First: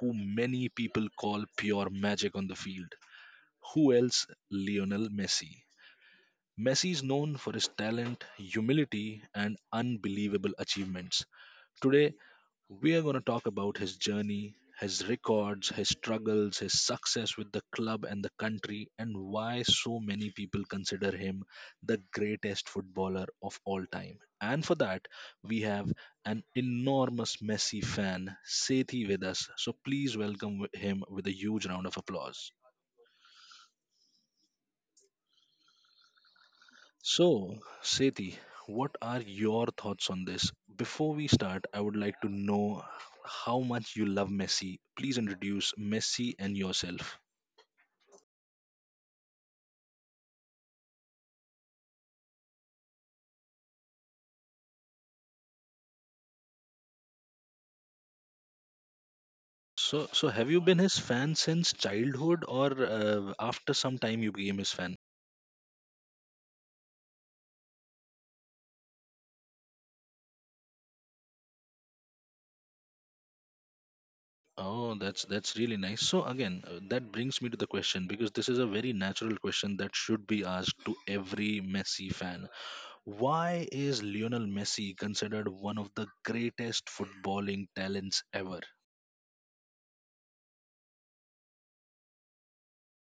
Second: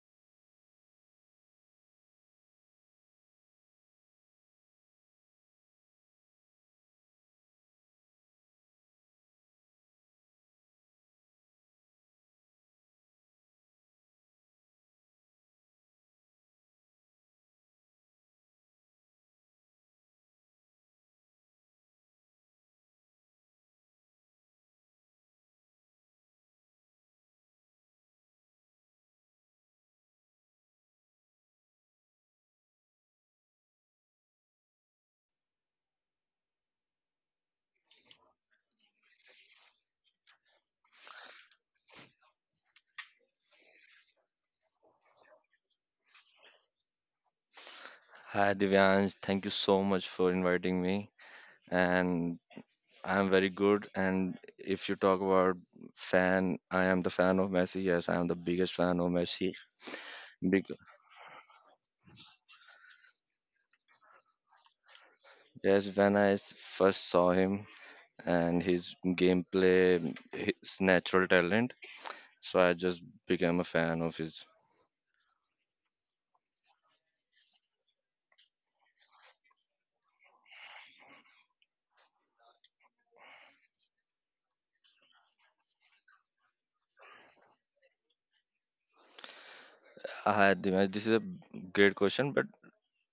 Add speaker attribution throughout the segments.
Speaker 1: who many people call pure magic on the field. Who else? Lionel Messi. Messi is known for his talent, humility, and unbelievable achievements. Today, we are going to talk about his journey, his records, his struggles, his success with the club and the country, and why so many people consider him the greatest footballer of all time. And for that, we have an enormous Messi fan, Sethi, with us. So please welcome him with a huge round of applause. So, Sethi, what are your thoughts on this? Before we start, I would like to know how much you love Messi. Please introduce Messi and yourself.
Speaker 2: Hi Divyansh, thank you so much for inviting me. And I'm very good. And if you talk about fan, I am the fan of Messi. Yes, I am the biggest fan of Messi.
Speaker 1: So have you been
Speaker 2: Because,
Speaker 1: his fan since childhood, or after some time you became his fan?
Speaker 2: yes, when I first saw him and his gameplay, his natural talent, so I just became a fan of his.
Speaker 1: Oh, that's really nice. So again, that brings me to the question because this is a very natural question that should be asked to every Messi fan. Why is Lionel Messi considered one of the greatest footballing talents ever?
Speaker 2: Hi Divyansh, this is a great question, but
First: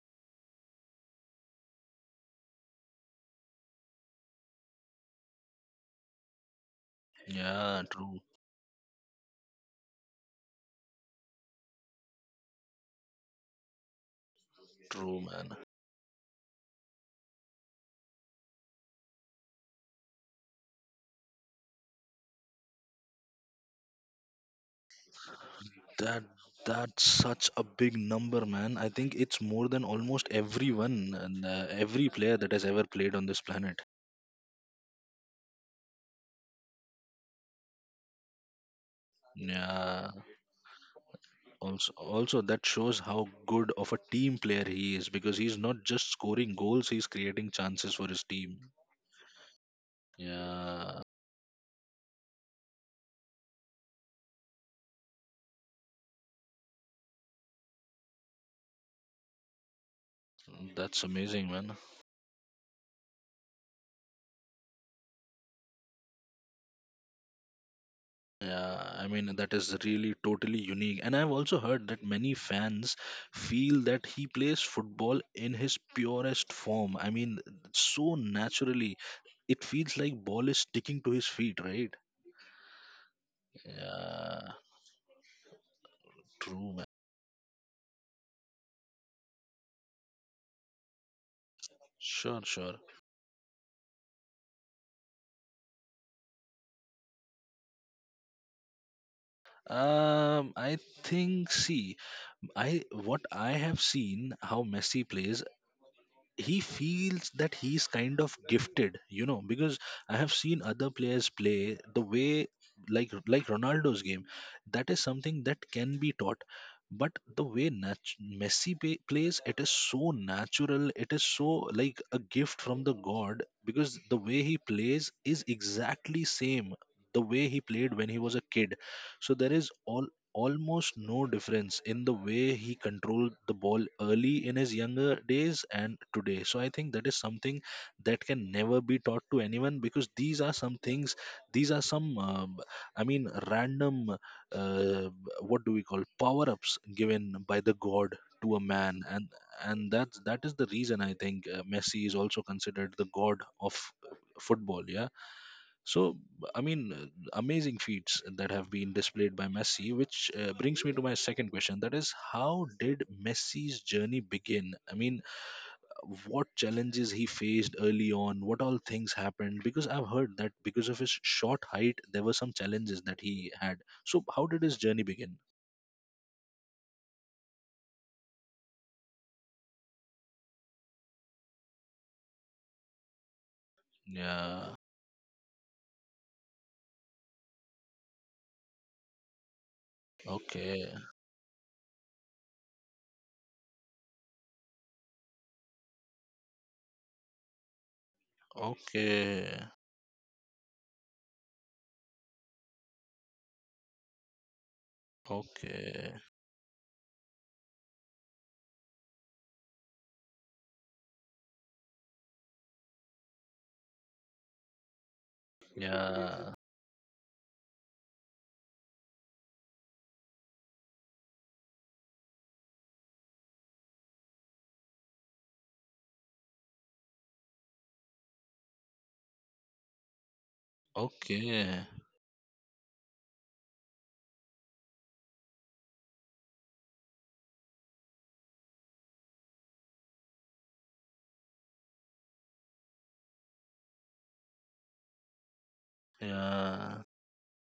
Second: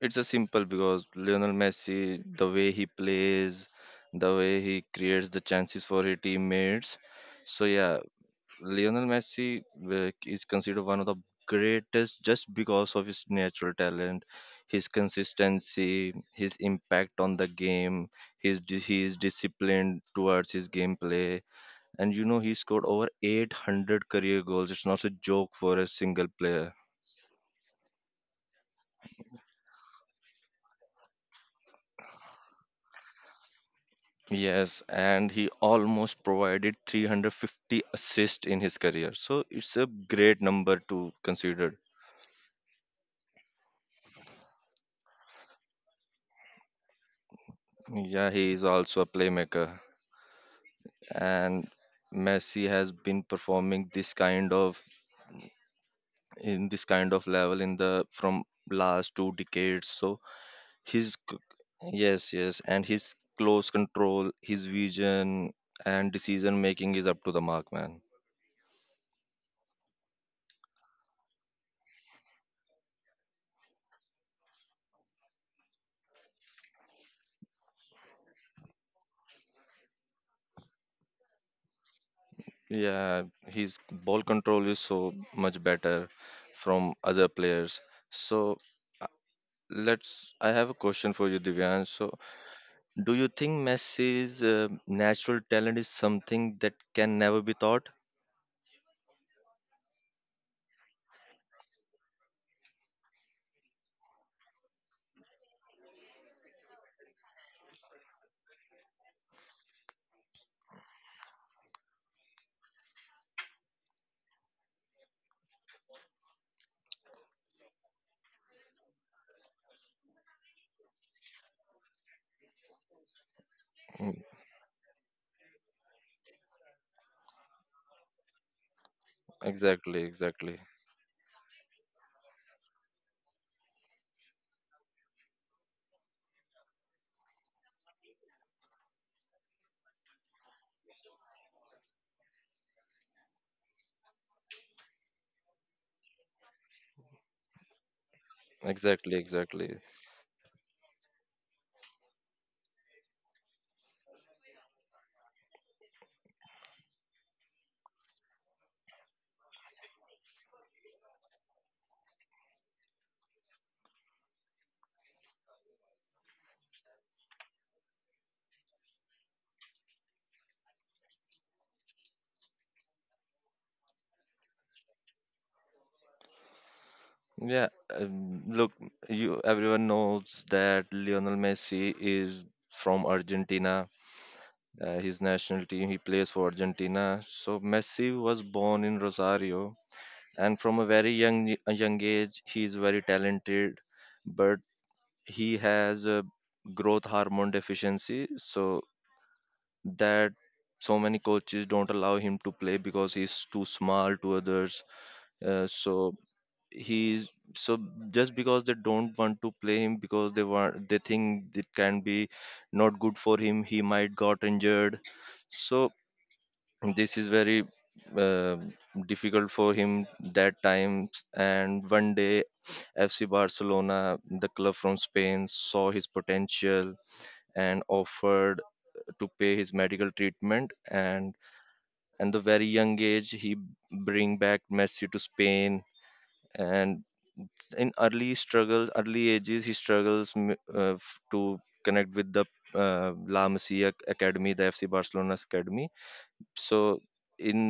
Speaker 2: it's a simple because Lionel Messi, the way he plays, the way he creates the chances for his teammates. So
Speaker 1: Yeah,
Speaker 2: yeah,
Speaker 1: true,
Speaker 2: Lionel Messi is considered one of the greatest just because of his natural talent, his
Speaker 1: true, man.
Speaker 2: consistency, his impact on the game, he is disciplined towards his gameplay, and you know he scored over 800 career goals. It's not a joke for a
Speaker 1: That
Speaker 2: single player.
Speaker 1: that's such a big number, man. I think it's more than almost everyone and every player that has ever played on this planet.
Speaker 2: Yes, and he almost provided 350 assists in his career. So it's a
Speaker 1: Yeah.
Speaker 2: great number to consider.
Speaker 1: Also, also that shows how good of a team player he is because he's not just scoring goals; he's creating chances for his
Speaker 2: Yeah, he is
Speaker 1: team.
Speaker 2: also a playmaker,
Speaker 1: Yeah,
Speaker 2: and Messi has been performing this kind of in this kind of level in the from last 2 decades. So
Speaker 1: that's
Speaker 2: his c-
Speaker 1: amazing, man.
Speaker 2: yes, yes, and his close control, his vision and decision making is up to the mark, man.
Speaker 1: Yeah, I mean, that is really totally unique. And I've also heard that many fans feel that he plays football in his purest form. I mean, so naturally, it feels like ball is sticking to his feet, right?
Speaker 2: Yeah, his ball
Speaker 1: Yeah,
Speaker 2: control is so much better
Speaker 1: true, man.
Speaker 2: from other players. So uh, let's. I have a question for you, Divyan. So,
Speaker 1: Sure, sure.
Speaker 2: do you think Messi's natural talent is something that can never be taught?
Speaker 1: I think, see, I what I have seen how Messi plays, he feels that he's kind of gifted, you know, because I have seen other players play the way, like Ronaldo's game, that is something that can be taught. But the way Messi plays, it is so natural, it is so like a gift from the god, because
Speaker 2: Mm,
Speaker 1: the way he plays is exactly same the way he played when he was a kid. So there is
Speaker 2: Exactly,
Speaker 1: all
Speaker 2: exactly.
Speaker 1: almost no difference in the way he controlled the ball early in his younger days and today. So I think that is something that can never be taught to anyone because these are some things, these are some, I mean, random, uh, what do we call power ups given by the god to a man,
Speaker 2: Exactly,
Speaker 1: and
Speaker 2: exactly.
Speaker 1: and that is the reason I think Messi is also considered the god of football. Yeah. So, I mean, amazing feats that have been displayed by Messi, which brings me to my second question. That is, how did Messi's journey begin? I mean, what challenges he faced early on? What all things happened? Because I've heard that because of his short height, there were some challenges that he had. So, how did his journey begin?
Speaker 2: Yeah, look, you everyone knows that Lionel Messi is from Argentina.
Speaker 1: Yeah.
Speaker 2: His national team, he plays for Argentina. So Messi was born in Rosario, and from a
Speaker 1: Okay.
Speaker 2: very young a young age he is very talented, but he has a growth hormone deficiency. So
Speaker 1: Okay.
Speaker 2: that so many coaches don't allow him to play because he's too small to others.
Speaker 1: Okay.
Speaker 2: So he's so just because they don't want to play him because they think it can be not good for him, he might got injured. So
Speaker 1: Yeah.
Speaker 2: this is very uh, difficult for him that time. And one day FC Barcelona, the club from Spain, saw his potential and offered to pay his medical treatment. and
Speaker 1: Okay.
Speaker 2: and the very young age he bring back Messi to Spain, and in early struggles early ages he struggles to connect with the La Masia Academy, the FC Barcelona's academy. so
Speaker 1: Yeah.
Speaker 2: in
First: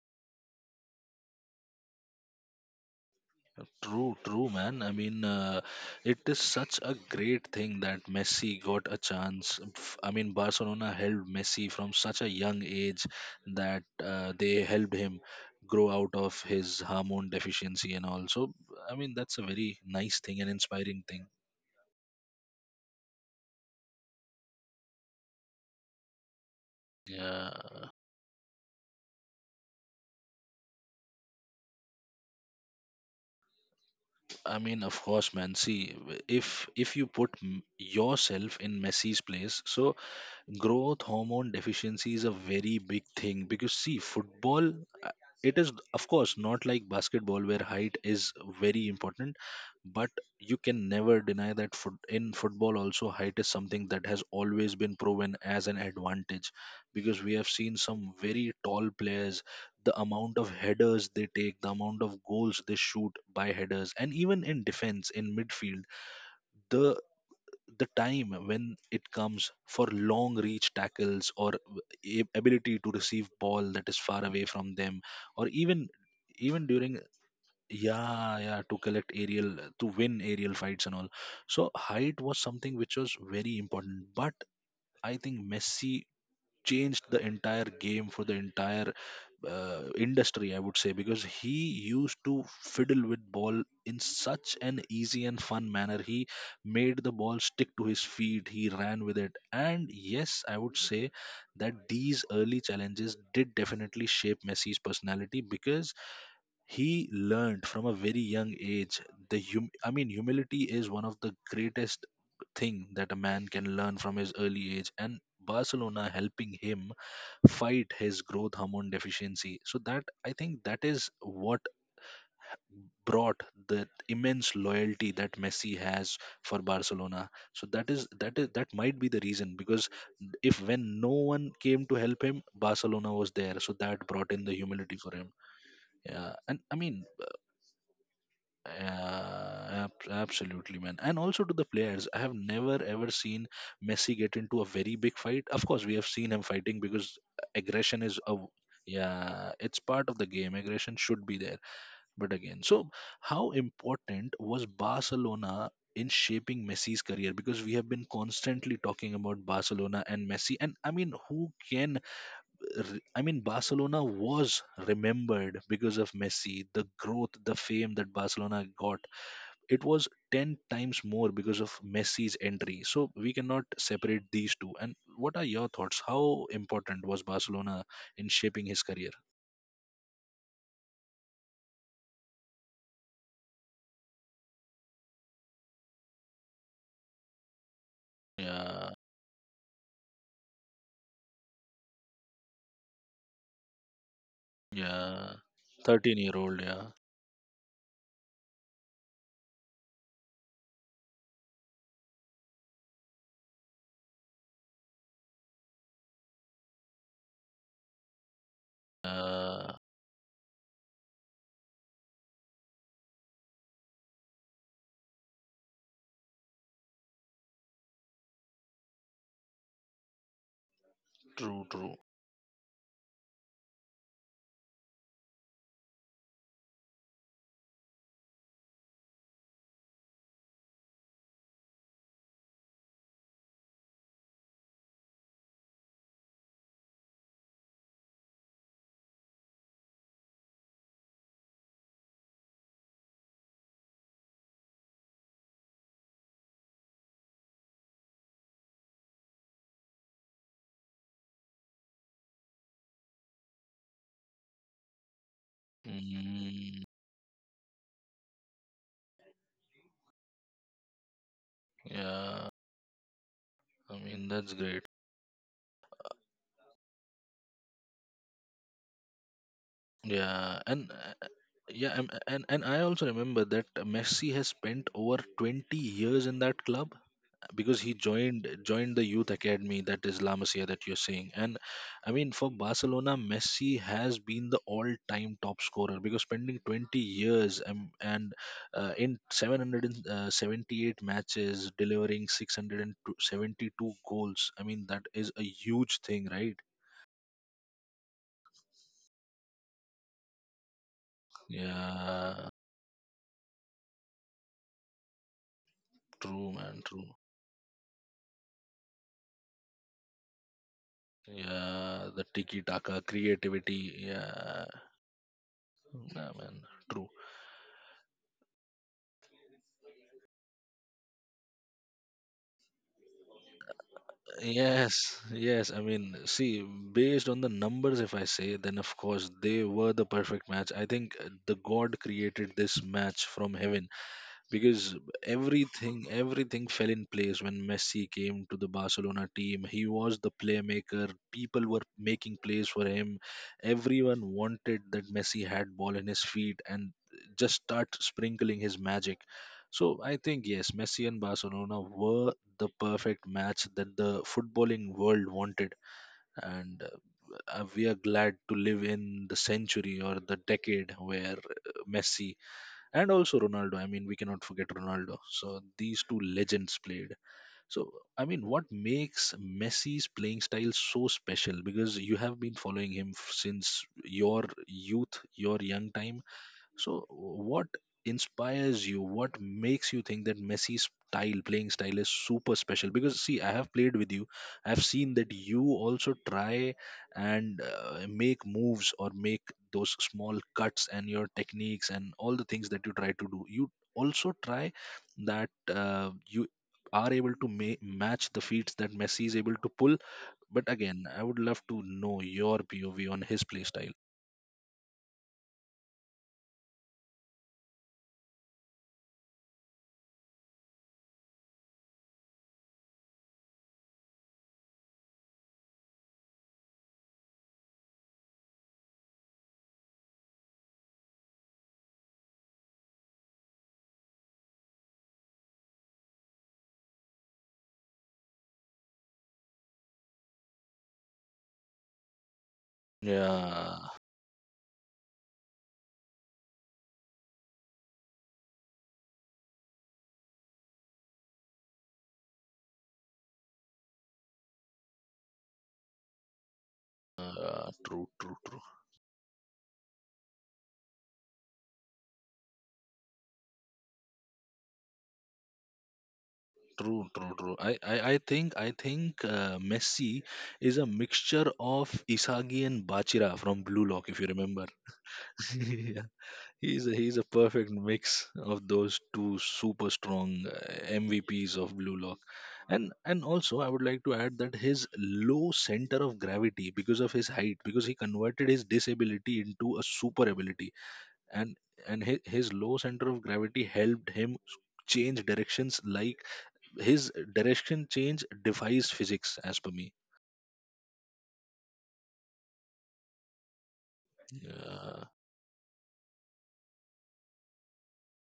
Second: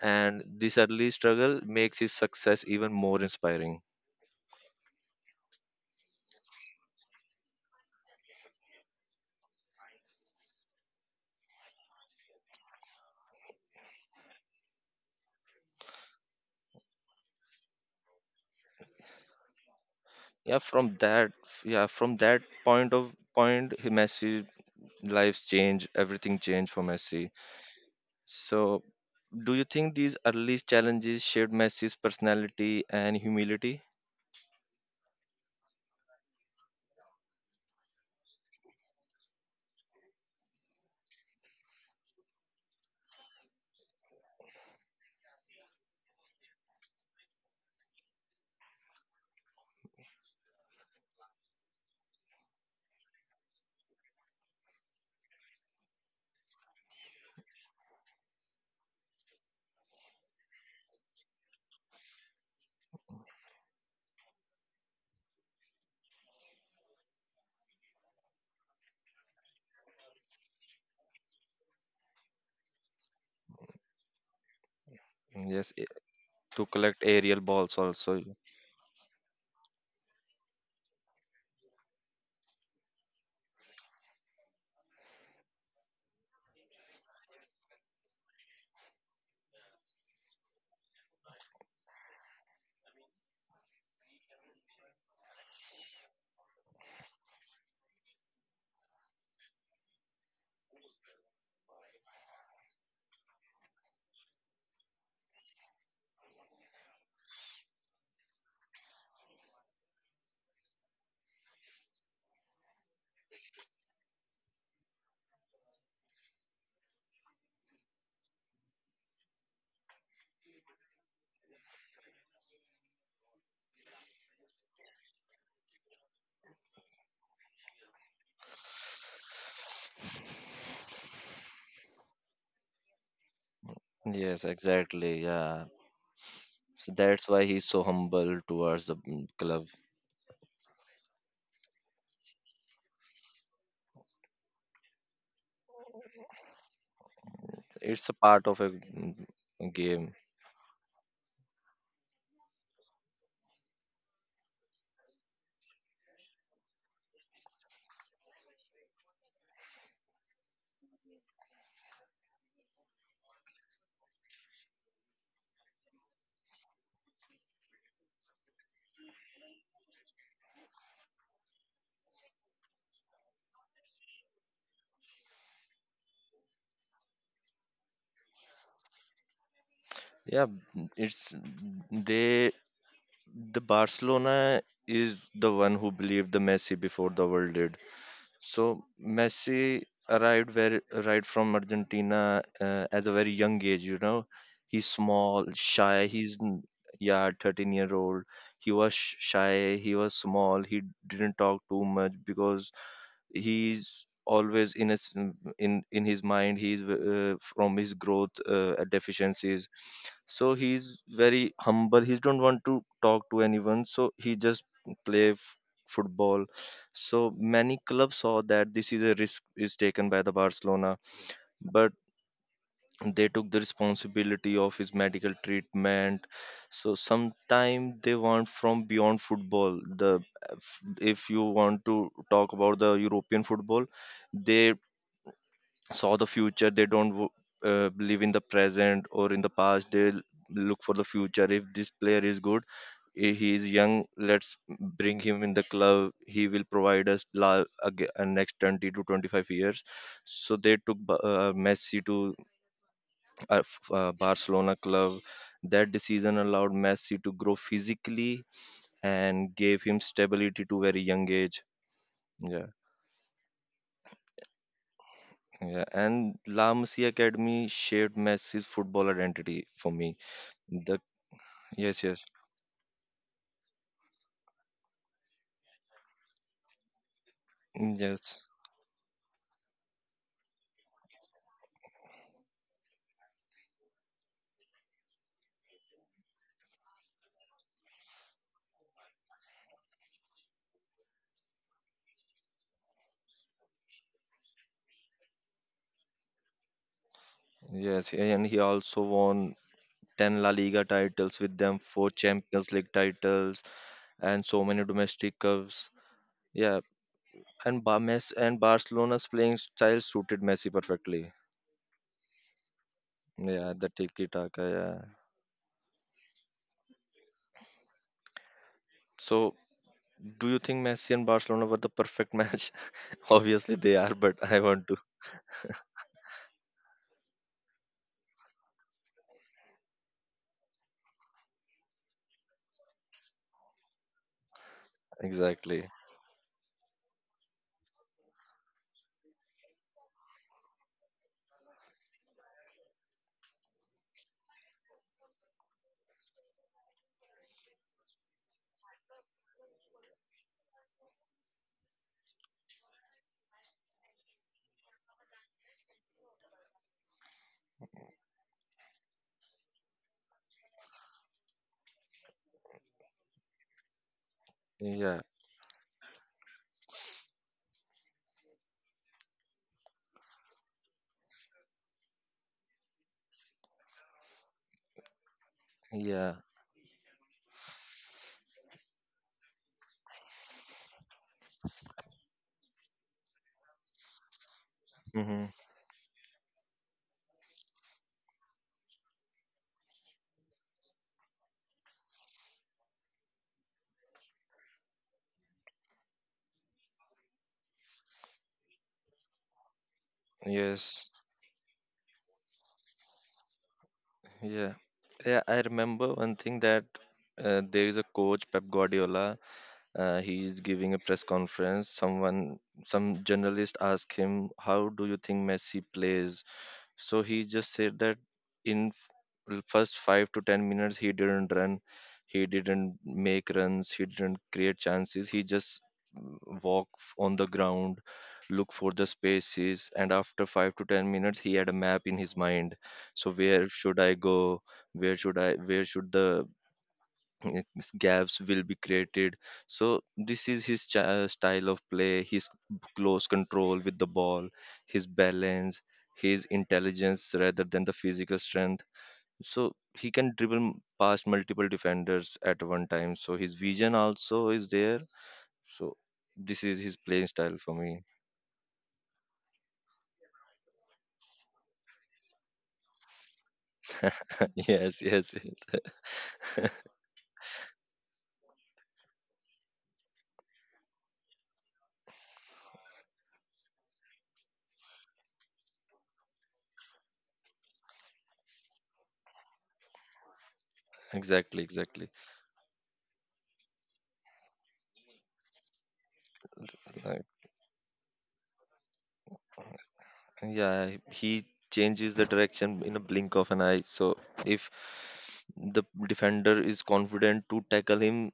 Speaker 2: and this early struggle makes his success even more inspiring.
Speaker 1: True, true, man. I mean, it is such a great thing that Messi got a chance. I mean, Barcelona helped Messi from such a young age that they helped him grow out of his hormone deficiency and all. So, I mean, that's a very nice thing and
Speaker 2: Yeah, from
Speaker 1: inspiring thing.
Speaker 2: that yeah, from that point of point he Messi lives change, everything changed for Messi.
Speaker 1: Yeah,
Speaker 2: So do you think these early challenges shaped Messi's personality and humility?
Speaker 1: I mean, of course, man. See, if you put yourself in Messi's place, so growth hormone deficiency is a very big thing because see football, uh, it is of course not like basketball where height is very important, but you can never deny that foot, in football also height is something that has always been proven as an advantage, because we have seen some very tall players, the amount of headers they take, the amount of goals they shoot by headers, and even in defense, in midfield, the the time when it comes for long reach tackles or ability to receive ball that is far away from them, or
Speaker 2: Yes.
Speaker 1: even,
Speaker 2: To
Speaker 1: even during,
Speaker 2: collect aerial balls also.
Speaker 1: yeah, yeah, to collect aerial, to win aerial fights and all. So height was something which was very important, but I think Messi changed the entire game for the entire industry, I would say, because he used to fiddle with ball in such an easy and fun manner. He made the ball stick to his feet. He ran with it, and yes, I would say that these early challenges did definitely shape Messi's personality because he learned from a very young age the I mean humility is one of the greatest thing that a man can learn from his early age, and Barcelona helping him fight his growth hormone deficiency, so that I think that is what brought the immense loyalty that Messi has for Barcelona. So that is that might be the reason, because if when no one came to help him, Barcelona was there, so that brought
Speaker 2: Yes,
Speaker 1: in the humility
Speaker 2: exactly.
Speaker 1: for him.
Speaker 2: Yeah.
Speaker 1: Yeah, and I
Speaker 2: So
Speaker 1: mean,
Speaker 2: that's why he's so humble towards the club.
Speaker 1: yeah, absolutely, man. And also to the players, I have never ever seen Messi get into a very big fight. Of course, we have seen him fighting because aggression
Speaker 2: It's a
Speaker 1: is a,
Speaker 2: part of a
Speaker 1: yeah, it's
Speaker 2: game.
Speaker 1: part of the game. Aggression should be there. But again, so how important was Barcelona in shaping Messi's career? Because we have been constantly talking about Barcelona and Messi, and I mean, who can I mean, Barcelona was remembered because of Messi, the growth, the fame that Barcelona got, it was 10 times more because of Messi's entry. So we cannot separate these two. And what are your thoughts? How important was Barcelona in shaping his career?
Speaker 2: Yeah, mm, it's they. The Barcelona is the one who believed the Messi before the world did. So
Speaker 1: Yeah,
Speaker 2: Messi arrived very right from Argentina as a very young age. You know, he's
Speaker 1: yeah.
Speaker 2: small, shy.
Speaker 1: 13 year old, yeah.
Speaker 2: Yeah, 13 year old. He was shy. He was small. He didn't talk too much because he's always in his in his mind. He's from his growth deficiencies.
Speaker 1: Uh,
Speaker 2: So he's very humble, he don't want to talk to anyone. So he just play football. So many clubs saw that this is a risk is taken by the Barcelona,
Speaker 1: true,
Speaker 2: but
Speaker 1: true.
Speaker 2: they took the responsibility of his medical treatment. So sometime they want from beyond football. The if you want to talk about the European football, they saw the future. They don't live in the present or in the past, they look for the future. If this player is good, he is young, let's bring him in the club. He will provide us next 20 to 25 years. So they took Messi to Barcelona club. That decision allowed
Speaker 1: Mm,
Speaker 2: Messi to grow physically and gave him stability to very young age.
Speaker 1: yeah,
Speaker 2: Yeah,
Speaker 1: I mean, that's great.
Speaker 2: yeah. And La Masia Academy shaped Messi's football identity for me.
Speaker 1: Yeah, and
Speaker 2: The
Speaker 1: yeah,
Speaker 2: yes,
Speaker 1: and,
Speaker 2: yes,
Speaker 1: and I also remember that Messi has spent over 20 years in that club, because he
Speaker 2: yes,
Speaker 1: joined the youth academy, that is La Masia, that you're saying. And I mean for Barcelona, Messi has been the all-time top scorer, because spending 20 years, and in 778 matches delivering 672 goals, I mean that is a huge thing, right?
Speaker 2: yes. And he also won 10 La Liga titles with them, four
Speaker 1: Yeah,
Speaker 2: Champions League titles, and so many domestic cups.
Speaker 1: true,
Speaker 2: Yeah,
Speaker 1: man, true.
Speaker 2: and Messi and Barcelona's playing style suited Messi perfectly.
Speaker 1: Yeah, the tiki taka
Speaker 2: Yeah,
Speaker 1: creativity,
Speaker 2: the tiki
Speaker 1: yeah.
Speaker 2: taka.
Speaker 1: Nah, man, true.
Speaker 2: So, do you think Messi and Barcelona were the perfect match? Obviously, they are, but I want to.
Speaker 1: Yes, yes. I mean, see, based on the numbers, if I say, then of course they were the perfect match. I think the God created this match from heaven, because
Speaker 2: Exactly.
Speaker 1: everything, everything fell in place when Messi came to the Barcelona team. He was the playmaker. People were making plays for him. Everyone wanted that Messi had ball in his feet and just start sprinkling his magic. So I think yes, Messi and Barcelona were the perfect match that the footballing world wanted, and we are glad to live in the century or the decade where Messi and also Ronaldo. I mean, we cannot forget Ronaldo.
Speaker 2: Yeah.
Speaker 1: So these two legends played. So I mean, what makes Messi's playing style so special? Because you have been following him since your youth, your young time,
Speaker 2: Yeah.
Speaker 1: so, what inspires you? What makes you think that Messi's style, playing style, is super special? Because, see, I have played with you. I've seen that
Speaker 2: Hmm.
Speaker 1: you also try and make moves or make those small cuts and your techniques and all the things that you try to do. You also try that you are able to match the feats that Messi is able to pull. But again,
Speaker 2: Yes.
Speaker 1: I would love to know your POV on his play style.
Speaker 2: Yeah. Yeah. I remember one thing that there is a coach, Pep Guardiola. He is giving a press conference. Someone, some journalist asked him, "How do you think Messi plays?" So he just said that in first 5 to 10 minutes he didn't run, he didn't make runs, he didn't create chances. He just walk on the ground, look for the spaces, and after 5 to 10 minutes he had a map in his mind. So where
Speaker 1: Yeah,
Speaker 2: should I go? Where should I? Where should the gaps will be created. So this is his style of play, his close control with the ball, his balance, his intelligence rather than the
Speaker 1: true,
Speaker 2: physical
Speaker 1: true, true.
Speaker 2: strength. So he can dribble past multiple defenders at one time. So his vision also is there. So this is his
Speaker 1: True,
Speaker 2: playing
Speaker 1: true,
Speaker 2: style
Speaker 1: true.
Speaker 2: for
Speaker 1: I, I,
Speaker 2: me.
Speaker 1: I think I think Messi is a mixture of Isagi and Bachira from Blue Lock, if you remember.
Speaker 2: yes, yes, yes.
Speaker 1: Yeah. He's a perfect mix of those two super strong MVPs of Blue Lock, and also I would like to add that his low center of gravity because of his height, because he converted his disability into a super ability, and
Speaker 2: exactly,
Speaker 1: and
Speaker 2: exactly.
Speaker 1: his low center of gravity helped him change directions, like, his
Speaker 2: Right.
Speaker 1: direction change defies physics as per me.
Speaker 2: Yeah, he changes the direction in a blink of an eye. So if
Speaker 1: Yeah,
Speaker 2: the defender is confident to tackle him,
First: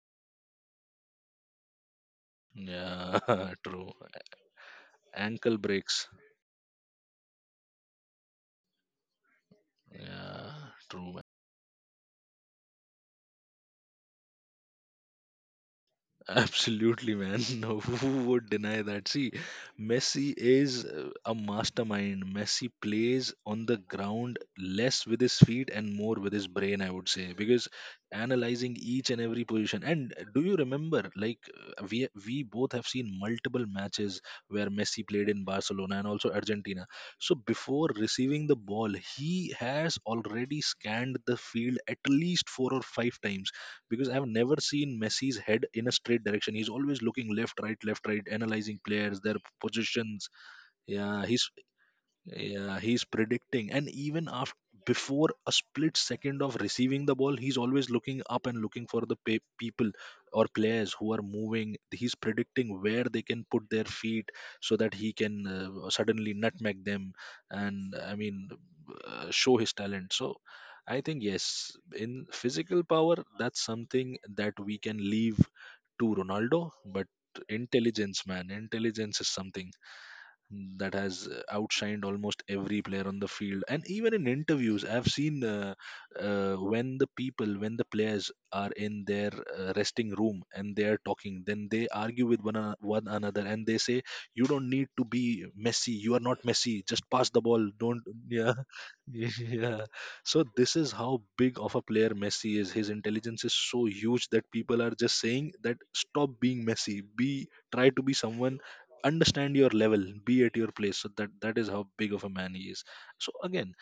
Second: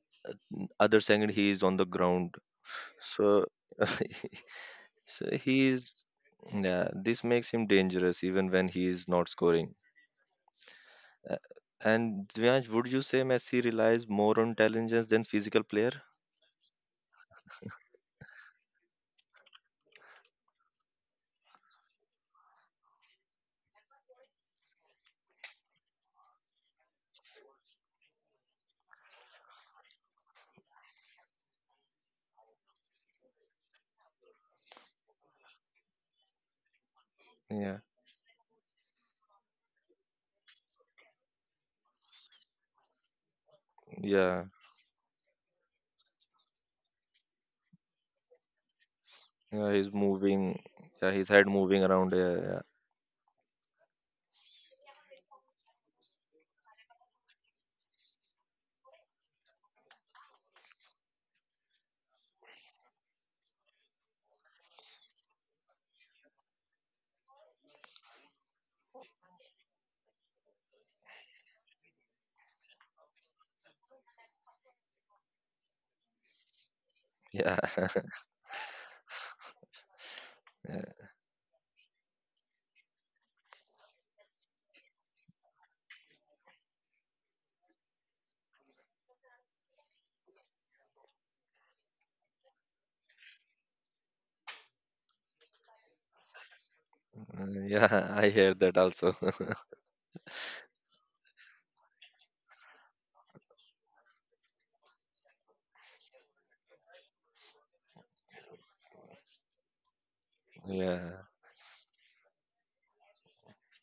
Speaker 2: other second he is on the ground.
Speaker 1: yeah.
Speaker 2: So,
Speaker 1: True.
Speaker 2: so
Speaker 1: Ankle
Speaker 2: he is.
Speaker 1: breaks.
Speaker 2: Yeah, this makes him dangerous even when he is not scoring.
Speaker 1: Yeah, true.
Speaker 2: Uh, And Dvanj, would you say Messi relies more on intelligence than physical player?
Speaker 1: Absolutely, man. No, who would deny that? See, Messi is a mastermind. Messi plays on the ground less with his feet and more with his brain, I would say, because analyzing each and every position. And do you remember, like, we both have seen multiple matches where Messi played in Barcelona and also Argentina. So
Speaker 2: Yeah,
Speaker 1: before receiving the ball, he has already scanned the field at least four or five times, because I've
Speaker 2: yeah,
Speaker 1: never seen Messi's head in a straight direction. He's always looking left, right, analyzing players, their
Speaker 2: yeah. He's
Speaker 1: positions.
Speaker 2: moving. Yeah,
Speaker 1: Yeah,
Speaker 2: his head
Speaker 1: he's
Speaker 2: moving around. Yeah,
Speaker 1: yeah, he's predicting, and even after before a split second of receiving the ball, he's always looking up and looking for the people or players who are moving. He's predicting where they can put their feet so that he can suddenly nutmeg them, and I mean, show his talent. So, I think yes, in physical power, that's something that we can leave to Ronaldo, but
Speaker 2: yeah,
Speaker 1: intelligence, man, intelligence is something
Speaker 2: yeah.
Speaker 1: that has outshined almost every player on the field. And even in interviews I've seen when the people when the players are in their resting room and they are talking, then they argue with one another and they say, "You don't need to be Messi. You are not Messi. Just pass the ball, don't."
Speaker 2: yeah, I hear
Speaker 1: Yeah.
Speaker 2: that also.
Speaker 1: Yeah. So this is how big of a player Messi is. His intelligence is so huge that people are just saying that stop being Messi. Be try to be someone. Understand your level, be at your place.
Speaker 2: Yeah.
Speaker 1: That is how big of a man he is. So again,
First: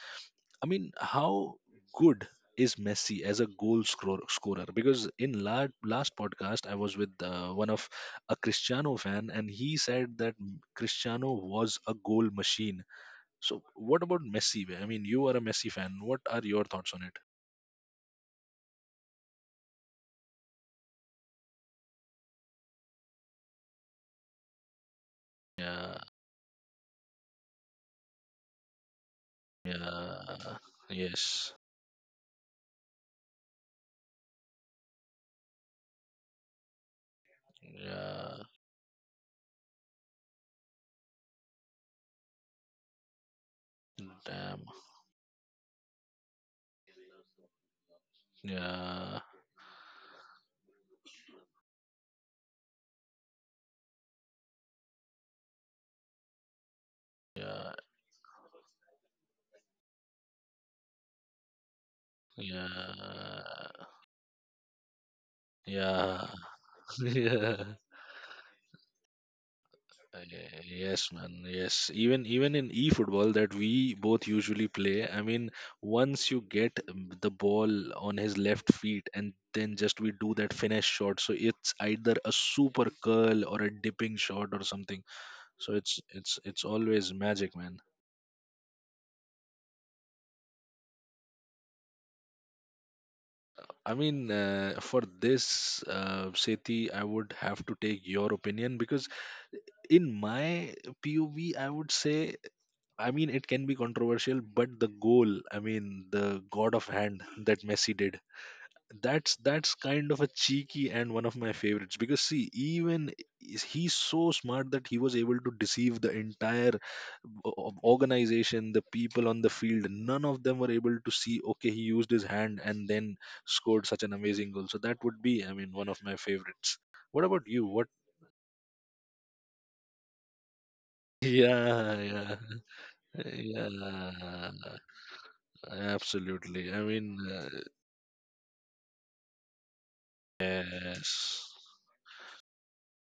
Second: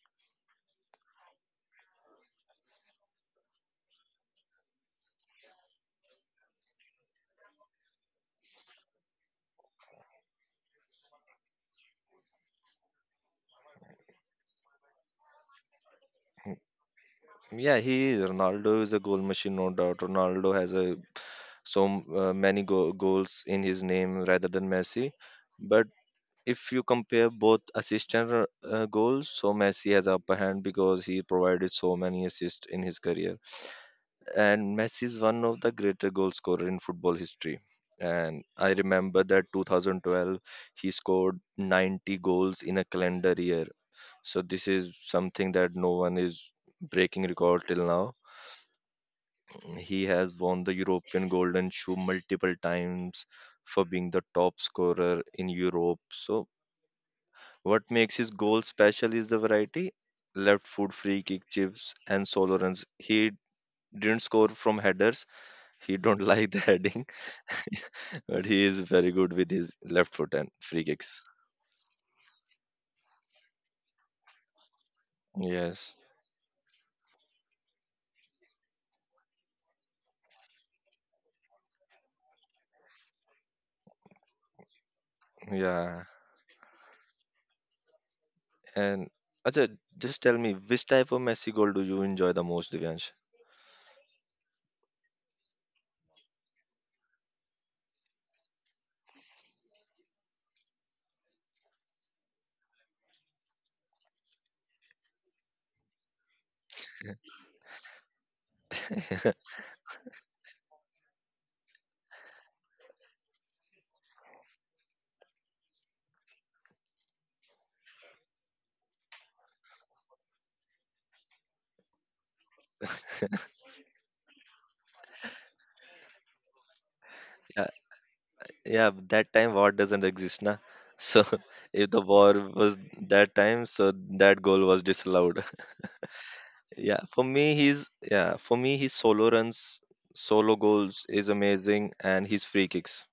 Speaker 1: I mean, how good is Messi as a scorer? Because in last podcast I was with one of a Cristiano fan and he said that Cristiano was a goal machine. So what about Messi? I mean, you are a Messi fan. What are your thoughts on it?
Speaker 2: Yeah, he Ronaldo is a goal machine, no doubt. Ronaldo has a so many goals in his name rather than Messi. But
Speaker 1: Yeah.
Speaker 2: if you compare both assist and goals, so Messi has upper
Speaker 1: yeah
Speaker 2: hand because he
Speaker 1: yes.
Speaker 2: provided so many assists in his career. And Messi is one of the greater goal scorer in football history.
Speaker 1: Yeah.
Speaker 2: And I remember that 2012 he scored 90 goals in a calendar year. So
Speaker 1: Damn.
Speaker 2: this is something that no one is breaking record till now.
Speaker 1: yeah
Speaker 2: He has won the European Golden Shoe multiple times for being the top scorer in Europe. So,
Speaker 1: yeah
Speaker 2: what makes his goal special is the variety: left foot, free kick, chips, and solo runs. He
Speaker 1: yeah
Speaker 2: didn't score from headers, he don't
Speaker 1: Yeah,
Speaker 2: like the heading,
Speaker 1: yeah.
Speaker 2: but he is very good with his left foot and free
Speaker 1: Yes,
Speaker 2: kicks.
Speaker 1: man. Yes, even in e-football that we both usually play, I mean,
Speaker 2: Yes,
Speaker 1: once you get the ball on his left feet and then just we do that finesse shot, so it's either a super curl or a dipping shot or something. So it's
Speaker 2: yeah.
Speaker 1: it's it's always magic, man.
Speaker 2: And Ajay, just tell me which type of Messi goal do you enjoy the most, Divyansh?
Speaker 1: I mean, for this, Sethi, I would have to take your opinion because in my POV, I would say I mean, it can be controversial, but the goal, I mean, the god of hand that Messi did, that's kind of a cheeky and one of my favorites. Because see, even he's so smart that he was able to deceive the entire organization, the people on the field. None of them were able to see. Okay, he used his hand and then scored such an amazing goal. So that would be, I mean, one of my favorites. What about you? What?
Speaker 2: Yeah, but that time war doesn't exist, na. So if
Speaker 1: Yeah,
Speaker 2: the war
Speaker 1: yeah,
Speaker 2: was that time, so
Speaker 1: yeah.
Speaker 2: that goal was disallowed.
Speaker 1: Absolutely. I
Speaker 2: Yeah,
Speaker 1: mean,
Speaker 2: for me, he's yeah, for me, his solo runs, solo goals is
Speaker 1: yes.
Speaker 2: amazing, and his free kicks.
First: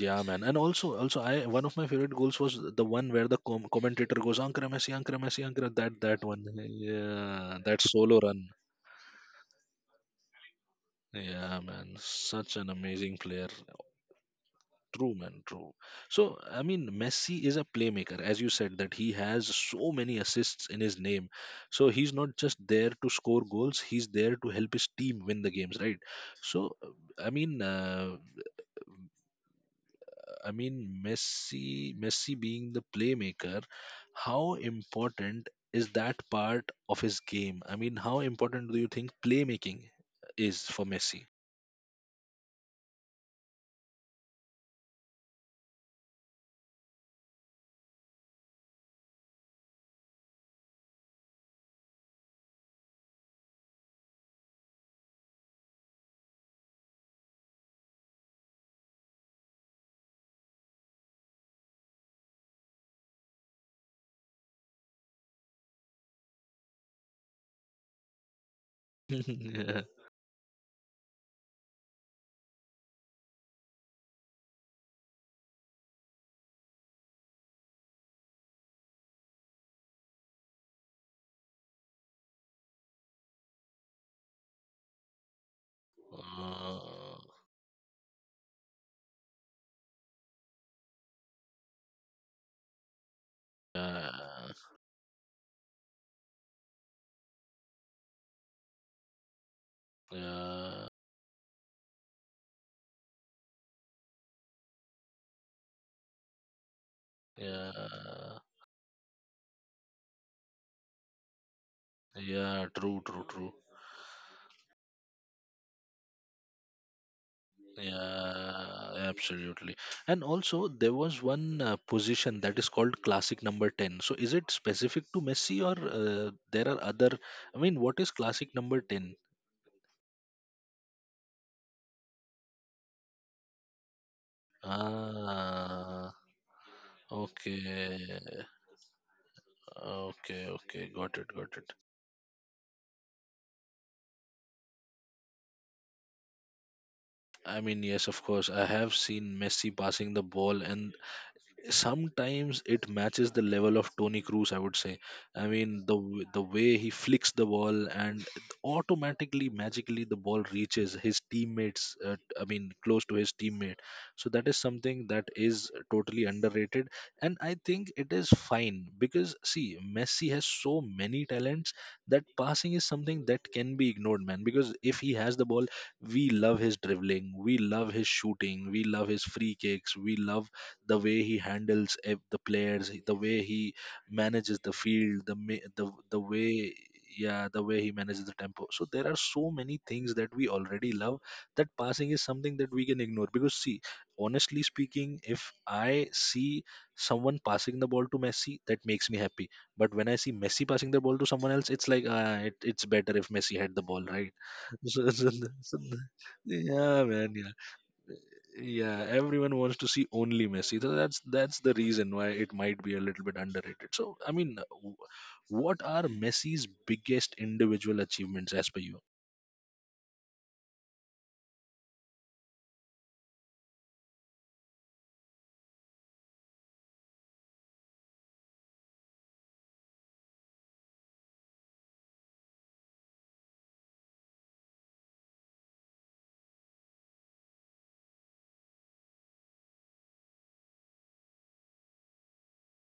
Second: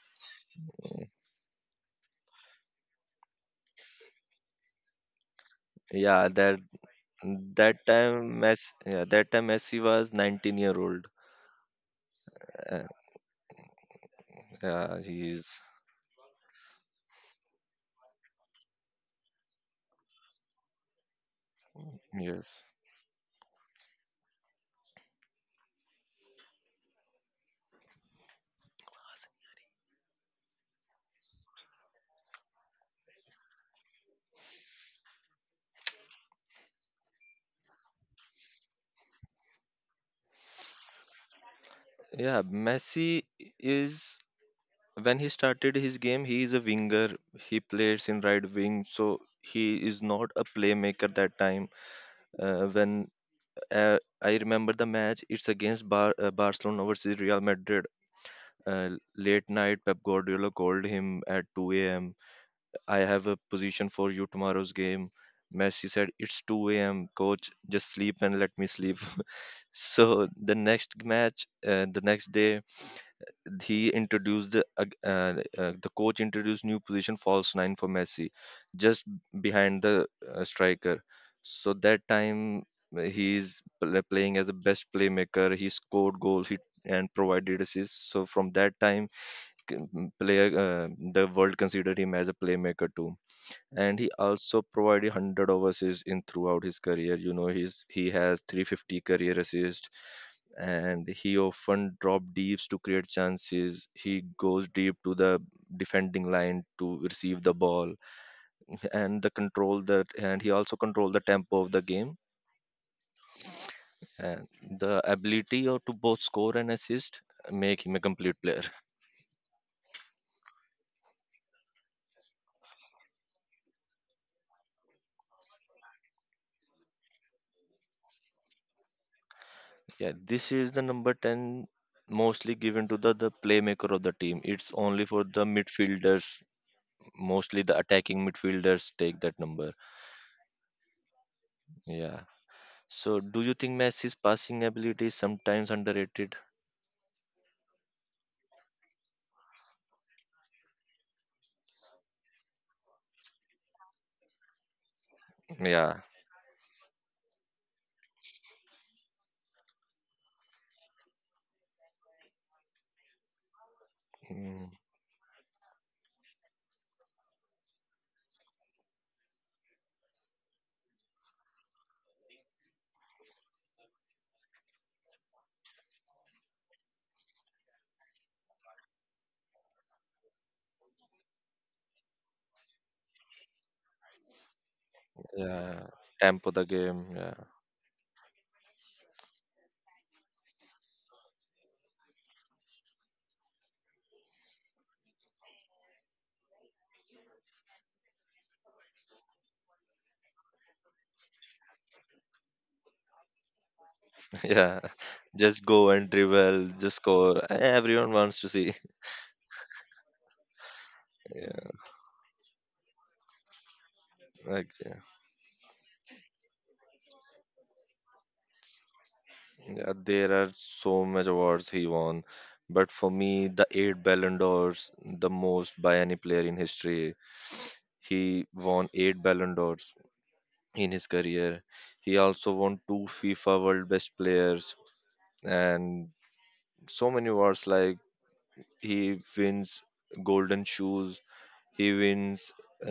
Speaker 1: Yeah, man. And also, I one of my favorite goals was the one where the commentator goes "Ankara Messi, Ankara Messi, Ankara." That
Speaker 2: Yeah,
Speaker 1: one,
Speaker 2: that
Speaker 1: yeah, that
Speaker 2: that
Speaker 1: solo
Speaker 2: time
Speaker 1: run.
Speaker 2: Messi, yeah, that time Messi was 19-year-old.
Speaker 1: Yeah, man, such an
Speaker 2: Uh,
Speaker 1: amazing player.
Speaker 2: yeah,
Speaker 1: True, man,
Speaker 2: he's
Speaker 1: true. So, I mean, Messi is a playmaker, as you said, that he has so many assists in his name. So he's not just
Speaker 2: yes.
Speaker 1: there to score goals; he's there to help his team win the games, right? So, I mean, uh, I mean, Messi being the playmaker, how important is that part of his game? I mean, how important do you think playmaking is for Messi?
Speaker 2: Yeah, Messi is when he started his game he is a winger, he plays in right wing. So he is not a playmaker that time. When I remember the match, it's against Barcelona versus Real Madrid. uh, Late night Pep Guardiola called him at 2 a.m. "I have a position for you tomorrow's game." Messi said, "It's 2 a.m., coach, just sleep and let me sleep."
Speaker 1: Yeah.
Speaker 2: So the next match the next day he introduced the coach introduced new position, false nine, for Messi, just behind the striker. So that time he's playing as a best playmaker. He scored goal. He and
Speaker 1: Uh,
Speaker 2: provided assists. So from that time, c- m- player the world considered him as a playmaker too, and he
Speaker 1: yeah,
Speaker 2: also provided 100 overseas in throughout his career. You know, he has 350 career assists.
Speaker 1: yeah,
Speaker 2: And he often drop deeps to create chances, he goes deep to the defending line to receive the ball,
Speaker 1: yeah,
Speaker 2: and the control that, and he also control the tempo of the game,
Speaker 1: yeah, true, true.
Speaker 2: and the ability or to both score and assist make him a complete player.
Speaker 1: Yeah, absolutely. And also, there was one position that is called classic number 10. So, is it specific to Messi or there are other? I mean, what is classic number 10?
Speaker 2: Yeah, this is the number 10 mostly given to the playmaker of the team. It's only for the
Speaker 1: Ah,
Speaker 2: midfielders.
Speaker 1: okay.
Speaker 2: Mostly the attacking midfielders take that number.
Speaker 1: Okay, okay. Got it, got it.
Speaker 2: Yeah. So do you think Messi's passing ability is sometimes underrated?
Speaker 1: I mean, yes, of course. I have seen Messi passing the ball and sometimes it matches the level of Tony Cruz, I would say. I mean,
Speaker 2: Yeah.
Speaker 1: the way he flicks the ball and automatically, magically, the ball reaches his teammates. I mean, close to his teammate. So that is
Speaker 2: Mm,
Speaker 1: something that is totally underrated, and I think it is fine because see, Messi has so many talents that passing is something that can be ignored, man. Because if he has the ball, we love his dribbling, we love his shooting, we love his free kicks, we love the way he handles the players, the way he manages the field,
Speaker 2: yeah.
Speaker 1: the
Speaker 2: Tempo the
Speaker 1: way
Speaker 2: game. Yeah.
Speaker 1: yeah the way he manages the tempo. So there are so many things that we already love that passing is something that we can ignore. Because see, honestly speaking, if I see someone passing the ball to Messi, that makes me happy. But when I see Messi passing the ball to someone else, it's like it's better if Messi had the ball, right?
Speaker 2: yeah.
Speaker 1: so, so,
Speaker 2: Just
Speaker 1: so,
Speaker 2: go and dribble, just
Speaker 1: yeah, man,
Speaker 2: score. Everyone wants to see.
Speaker 1: yeah everyone wants to see only Messi. So that's the reason why it might be a little bit underrated. So I mean,
Speaker 2: Like, yeah.
Speaker 1: what are Messi's biggest individual achievements as per you?
Speaker 2: Yeah, there are so much awards he won. But for me, the 8 Ballon d'Ors, the most by any player in history. He won 8 Ballon d'Ors in his career. He also won 2 FIFA World Best Players and so many awards. Like he wins Golden Shoes, he wins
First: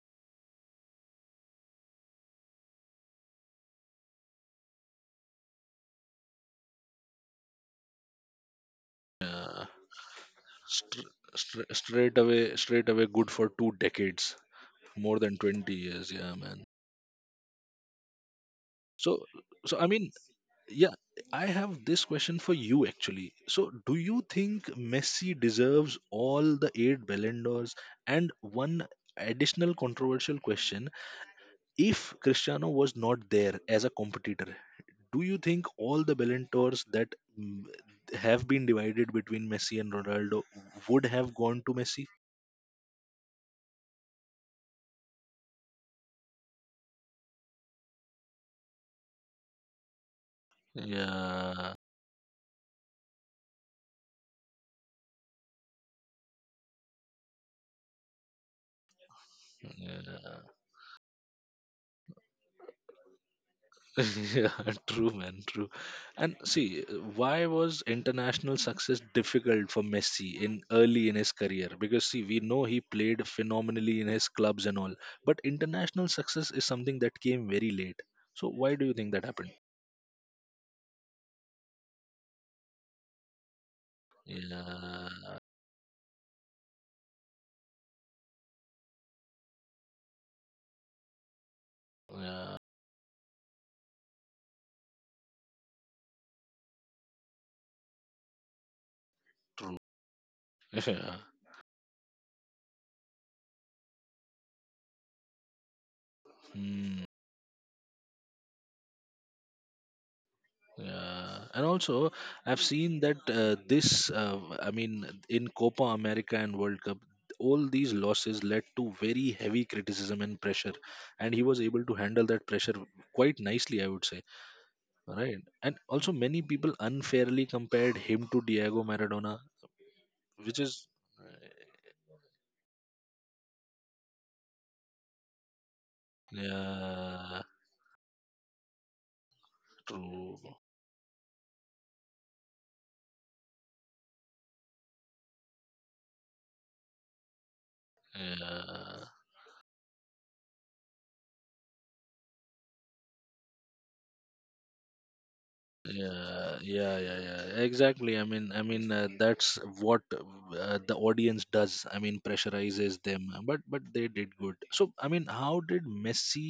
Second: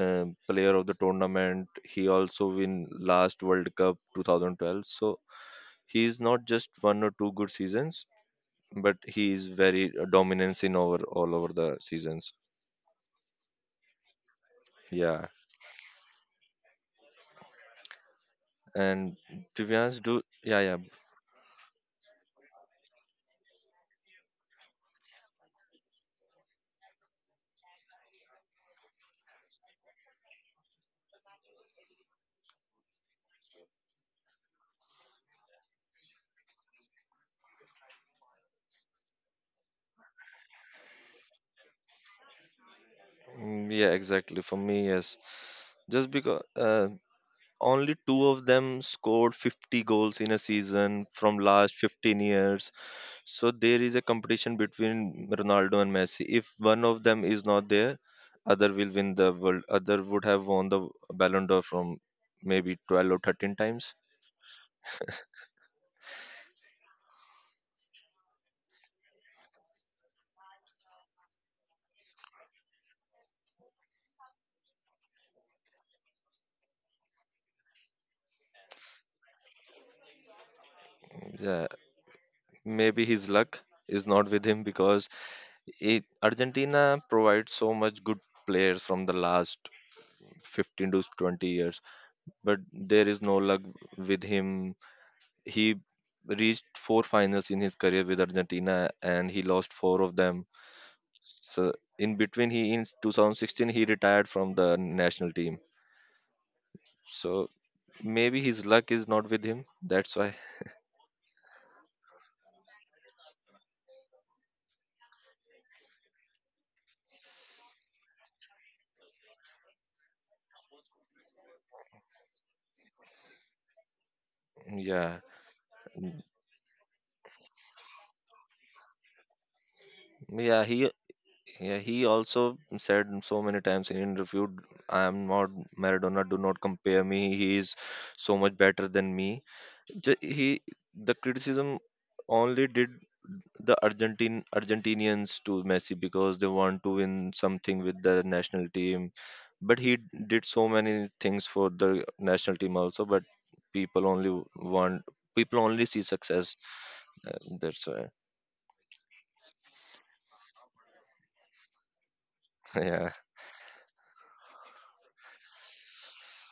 Speaker 2: Player of the Tournament. He also win last World Cup 2012. So he is not just one or two good seasons, but he is
Speaker 1: uh,
Speaker 2: very dominance in over all over the
Speaker 1: Straight
Speaker 2: seasons.
Speaker 1: away, good for 2 decades. More
Speaker 2: Yeah.
Speaker 1: than 20 years, yeah, man. so
Speaker 2: And to be
Speaker 1: so I
Speaker 2: honest,
Speaker 1: mean,
Speaker 2: do yeah, yeah.
Speaker 1: yeah, I have this question for you actually. So do you think Messi deserves all the 8 Ballon d'Ors? And one additional controversial question: if Cristiano was not there as a competitor, do you think all the Ballon d'Ors that mm, have been divided between Messi and Ronaldo would have gone to Messi?
Speaker 2: Mm, yeah, exactly. For me, yes, just because only two of them scored 50 goals in a season from
Speaker 1: Yeah,
Speaker 2: last 15 years. So there is a competition between Ronaldo and Messi. If one of them is not there, other will win the world other would have
Speaker 1: yeah,
Speaker 2: won the Ballon d'Or from maybe 12 or 13 times.
Speaker 1: yeah, true, man, true. And see, why was international success difficult for Messi in early in his career? Because see, we know he played phenomenally in his clubs and all, but international success is something that came very late. So why do you think that happened?
Speaker 2: Yeah, maybe his luck is not with him
Speaker 1: Yeah.
Speaker 2: because Argentina provides so much good players from the last 15 to 20 years,
Speaker 1: Yeah,
Speaker 2: but there is no luck with him. He reached four finals in his career with Argentina and he lost
Speaker 1: true.
Speaker 2: four of them.
Speaker 1: Yeah.
Speaker 2: So in between, he in 2016 he retired from the national team.
Speaker 1: Hmm.
Speaker 2: So maybe his luck is not with him. That's why.
Speaker 1: Yeah. And also, I've seen that I mean, in Copa America and World Cup, all these losses led to very heavy criticism and pressure. And he was able to handle that pressure quite nicely, I would say.
Speaker 2: Yeah.
Speaker 1: Right. And also, many people unfairly compared him to Diego Maradona, which
Speaker 2: Yeah,
Speaker 1: is,
Speaker 2: he also said so many times in interview, "I am not Maradona, do not compare me.
Speaker 1: yeah,
Speaker 2: He is so much better than me." the,
Speaker 1: true.
Speaker 2: he the criticism only did the Argentine Argentinians to Messi because they want to win something with the national
Speaker 1: Yeah.
Speaker 2: team. But he did so many things for the national team also. But people only want people only see success. Uh,
Speaker 1: Yeah,
Speaker 2: That's why.
Speaker 1: exactly. I mean, that's what the audience does. I mean, pressurizes
Speaker 2: Yeah,
Speaker 1: them. But they did good. So I mean, how did Messi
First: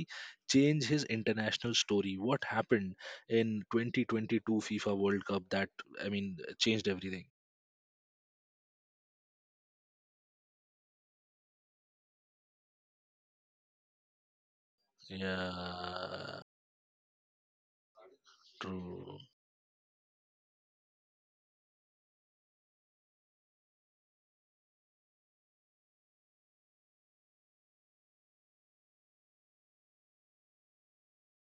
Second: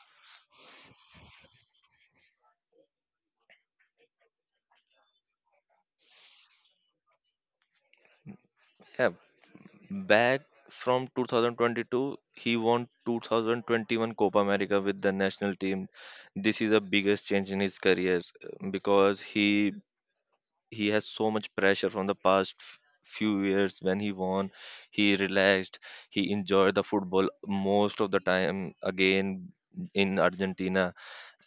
Speaker 1: change his international story? What happened in 2022 FIFA World Cup that I mean changed everything?
Speaker 2: yeah. Back from 2022, he won 2021 Copa America with the national team.
Speaker 1: Yeah.
Speaker 2: This is the biggest change in his career,
Speaker 1: True.
Speaker 2: because he has so much pressure from the past few years. When he won, he relaxed, he enjoyed the football most of the time again in Argentina,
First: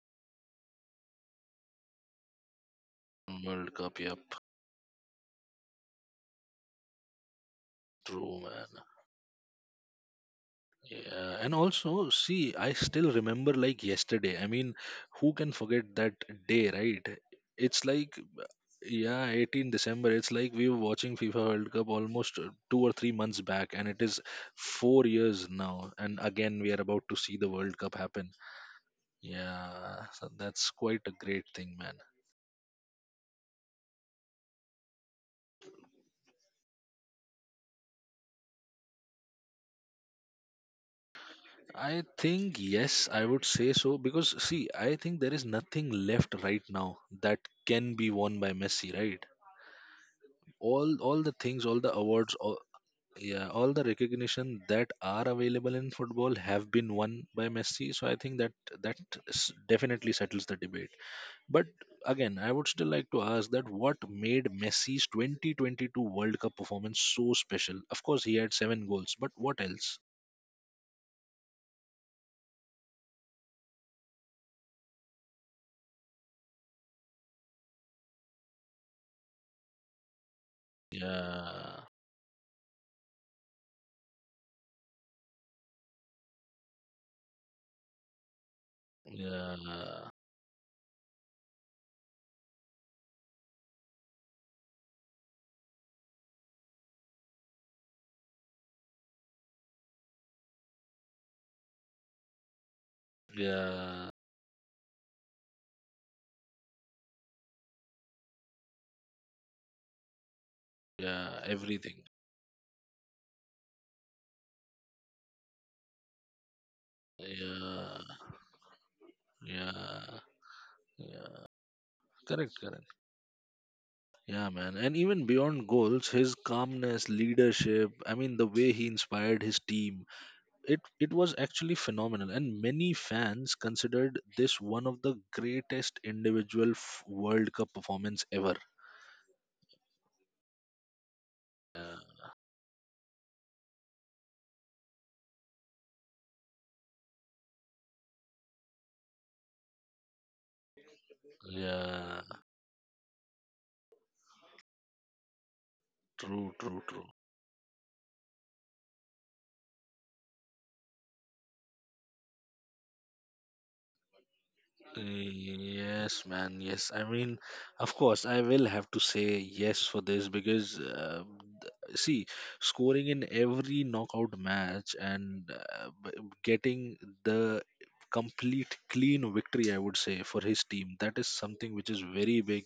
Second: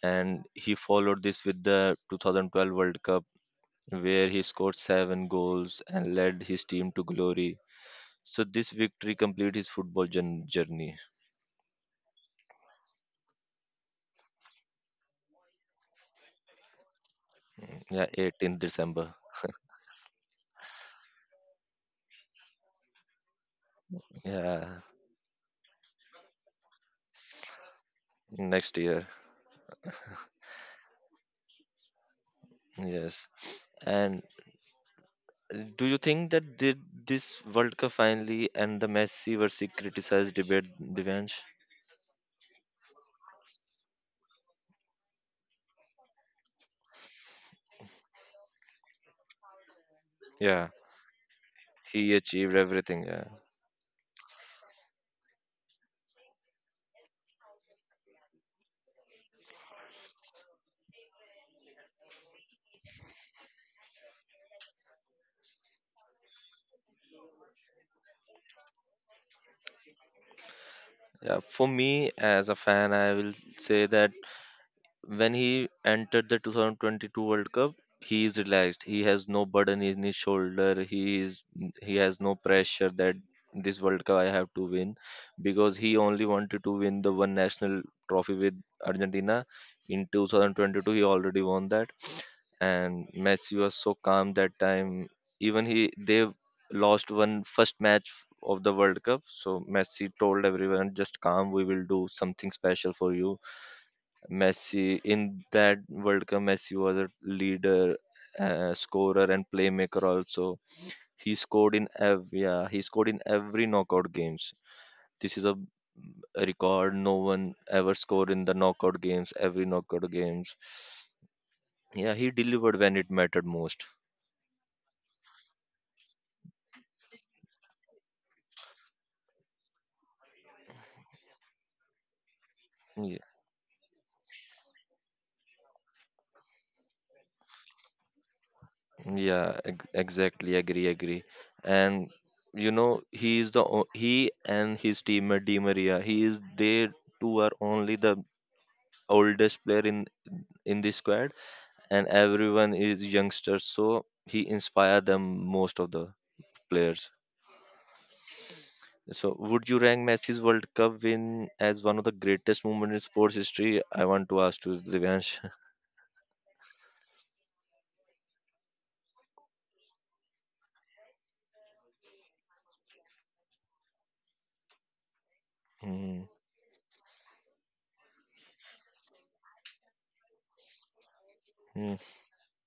Speaker 2: and he followed this with the 2012 World Cup
Speaker 1: World Cup, yep.
Speaker 2: where he scored 7 goals and led his team to glory.
Speaker 1: True,
Speaker 2: So this
Speaker 1: man.
Speaker 2: victory complete his football journey.
Speaker 1: Yeah, and also, see, I still remember like yesterday. I mean, who can forget that day, right? It's
Speaker 2: Yeah,
Speaker 1: like,
Speaker 2: 18th December.
Speaker 1: yeah, 18 December. It's like we were watching FIFA World Cup almost 2 or 3 months back, and it is
Speaker 2: Yeah,
Speaker 1: 4 years now. And again, we are about to see the World Cup happen.
Speaker 2: next year.
Speaker 1: Yeah, so that's quite a great thing, man.
Speaker 2: Yes. And do you think that did this World Cup finally and the Messi versus criticized debate, Divansh?
Speaker 1: I think, yes, I would say so because, see, I think there is nothing left right now that can be won by Messi, right?
Speaker 2: Yeah,
Speaker 1: All the things, all the
Speaker 2: he
Speaker 1: awards,
Speaker 2: achieved
Speaker 1: all,
Speaker 2: everything. Yeah.
Speaker 1: yeah, all the recognition that are available in football have been won by Messi. So I think that that definitely settles the debate. But again, I would still like to ask that what made Messi's 2022 World Cup performance so special? Of course, he had 7 goals, but what else?
Speaker 2: Yeah, for me as a fan, I will say that when he entered the 2022 World Cup, he is relaxed. He has no burden in his shoulder.
Speaker 1: yeah
Speaker 2: He has no pressure that this World Cup I have to win, because he only wanted to win the one national trophy with Argentina. In
Speaker 1: yeah
Speaker 2: 2022, he already won that, and Messi was so calm that time. Even he they lost one first match of the World Cup, so Messi told everyone, "Just calm, we will do something special for you."
Speaker 1: yeah
Speaker 2: Messi in that World Cup, Messi was a leader, scorer, and playmaker also. He
Speaker 1: yeah
Speaker 2: scored in
Speaker 1: everything.
Speaker 2: ev yeah, he scored in every knockout games. This is a record no one ever
Speaker 1: yeah
Speaker 2: scored in the knockout games every knockout
Speaker 1: yeah
Speaker 2: games.
Speaker 1: yeah
Speaker 2: Yeah, he
Speaker 1: correct
Speaker 2: delivered when it mattered most.
Speaker 1: Yeah, man. And even beyond goals, his calmness, leadership, I mean, the way he inspired his team, it was actually phenomenal. And many
Speaker 2: Yeah.
Speaker 1: fans considered this one of the greatest individual World Cup performance ever.
Speaker 2: Yeah, exactly. Agree, agree. And
Speaker 1: Yeah,
Speaker 2: you know, he is the o- he and his teammate Di Maria. He is They two are only the oldest player in the squad, and
Speaker 1: yeah,
Speaker 2: everyone is youngsters. So he inspire them most of the
Speaker 1: true, true.
Speaker 2: players. So would you rank Messi's World Cup win as one of the greatest moments in sports history? I want to ask to Divyansh.
Speaker 1: Yes, man. Yes. I mean, of course, I will have to say yes for this because, see, scoring in every knockout match and
Speaker 2: Hmm,
Speaker 1: getting the complete clean victory, I would say, for his team, that is something which
Speaker 2: hmm,
Speaker 1: is very big.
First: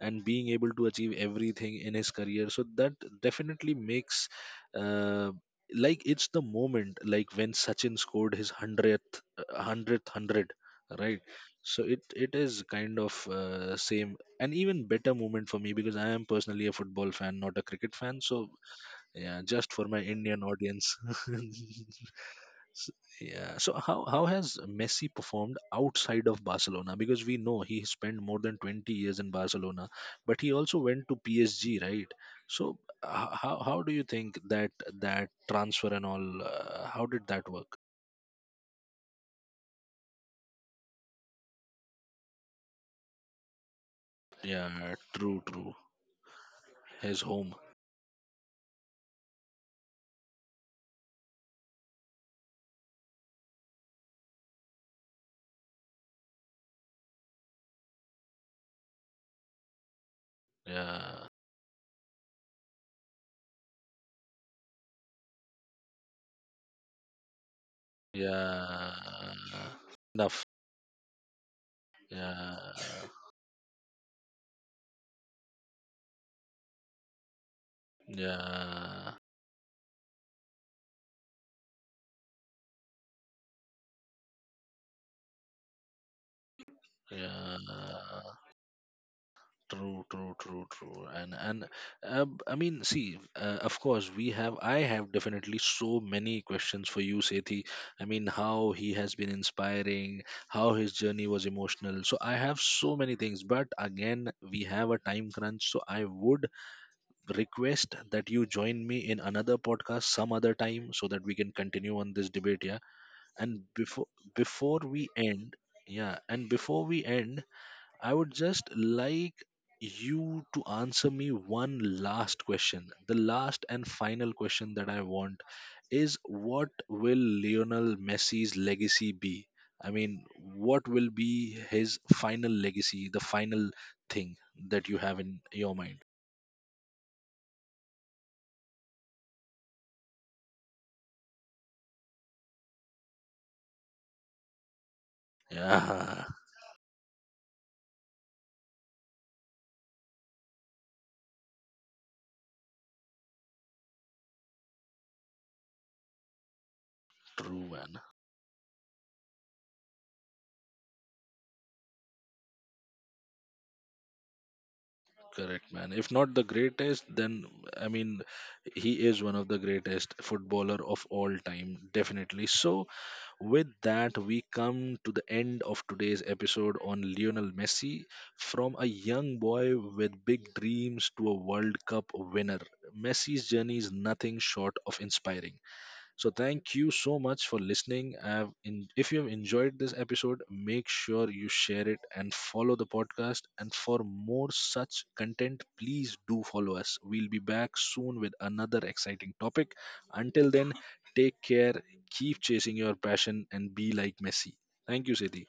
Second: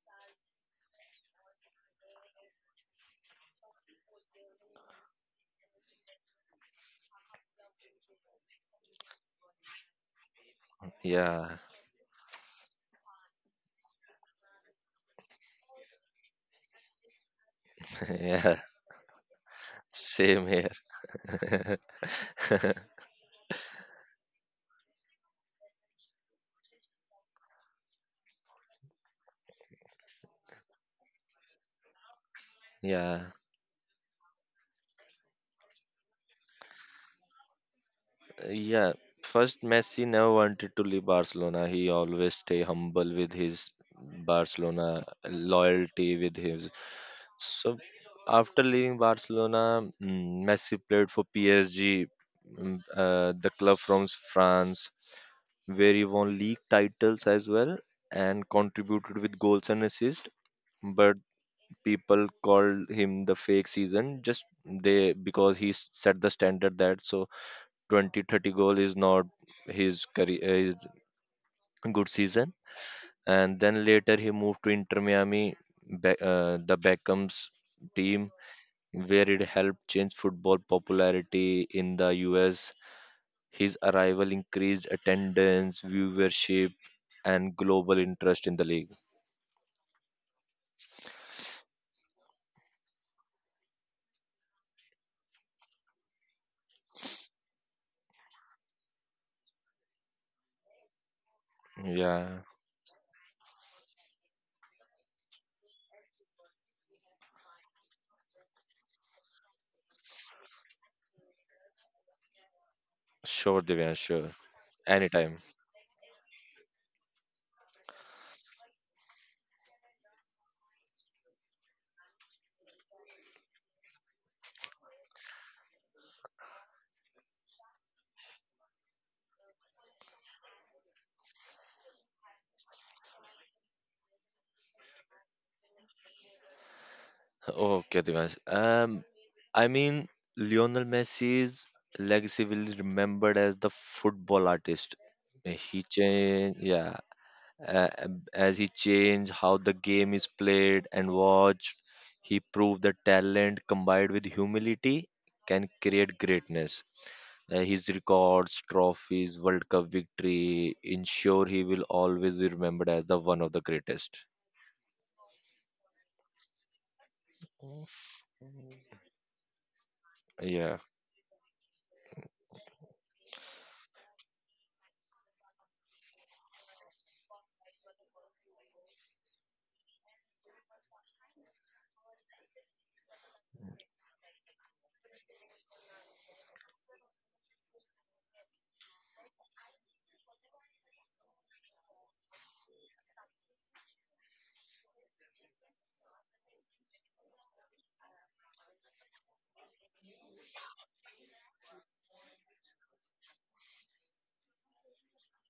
Speaker 1: And being able to achieve everything in his career, so that definitely makes, uh, like, it's the moment, like when Sachin scored his 100th, 100. Right.
Speaker 2: yeah.
Speaker 1: So it is kind of same and even better moment for me because I am personally a football fan, not a cricket fan. So
Speaker 2: Yeah.
Speaker 1: yeah, just for my Indian
Speaker 2: Same here.
Speaker 1: audience. So, yeah, so how has Messi performed outside of Barcelona? Because we know he spent more than 20 years in Barcelona, but he also went to PSG, right? So
Speaker 2: Yeah.
Speaker 1: how do you think that transfer and all how did that work?
Speaker 2: Yeah, first Messi never wanted to leave Barcelona. He always stay humble with his
Speaker 1: Yeah,
Speaker 2: Barcelona
Speaker 1: true, true,
Speaker 2: loyalty with his.
Speaker 1: his home.
Speaker 2: So after leaving Barcelona, Messi played for PSG, the club from France, where he won league titles as well and contributed with goals and assists. But
Speaker 1: Yeah.
Speaker 2: people called him the fake season just they because he set the standard that so 20-30 goal is not
Speaker 1: Yeah. Enough.
Speaker 2: his good season.
Speaker 1: Yeah.
Speaker 2: And then later he moved to Inter Miami, the Beckham's team,
Speaker 1: Yeah.
Speaker 2: where it helped change football popularity in the US. His arrival increased attendance, viewership, and global
Speaker 1: Yeah.
Speaker 2: interest in the league.
Speaker 1: True, true. And I mean, see, of course, we have. I have definitely so many questions for you, Sethi. I mean, how he has been inspiring, how his journey was emotional. So I
Speaker 2: Yeah,
Speaker 1: have so many things. But again, we have a time crunch. So I would request that you join me in another podcast some other time so that we can continue on this debate. Yeah, and
Speaker 2: sure, Divya.
Speaker 1: before
Speaker 2: Sure.
Speaker 1: before we
Speaker 2: Anytime.
Speaker 1: end yeah, and before we end, I would just like you to answer me one last question. The last and final question that I want is, what will Lionel Messi's legacy be? I mean, what will be his final legacy, the final thing that you have in your mind?
Speaker 2: Okay, Devansh. I mean, Lionel Messi's legacy will be remembered as the football artist. Uh, He
Speaker 1: Yeah.
Speaker 2: changed, yeah, as he changed how the game is played and watched, he proved that talent combined with humility can create greatness.
Speaker 1: True,
Speaker 2: His
Speaker 1: man.
Speaker 2: records, trophies, World Cup victory ensure he will always be remembered as the one of the greatest.
Speaker 1: Correct, man. If not the greatest, then I mean, he is one of the greatest
Speaker 2: Yeah.
Speaker 1: footballer of all time, definitely. So, with that, we come to the end of today's episode on Lionel Messi, from a young boy with big dreams to a World Cup winner. Messi's journey is nothing short of inspiring. So thank you so much for listening. If you've enjoyed this episode, make sure you share it and follow the podcast. And for more such content, please do follow us. We'll be back soon with another exciting topic. Until then, take care, keep chasing your passion, and be like Messi. Thank you, Sethi.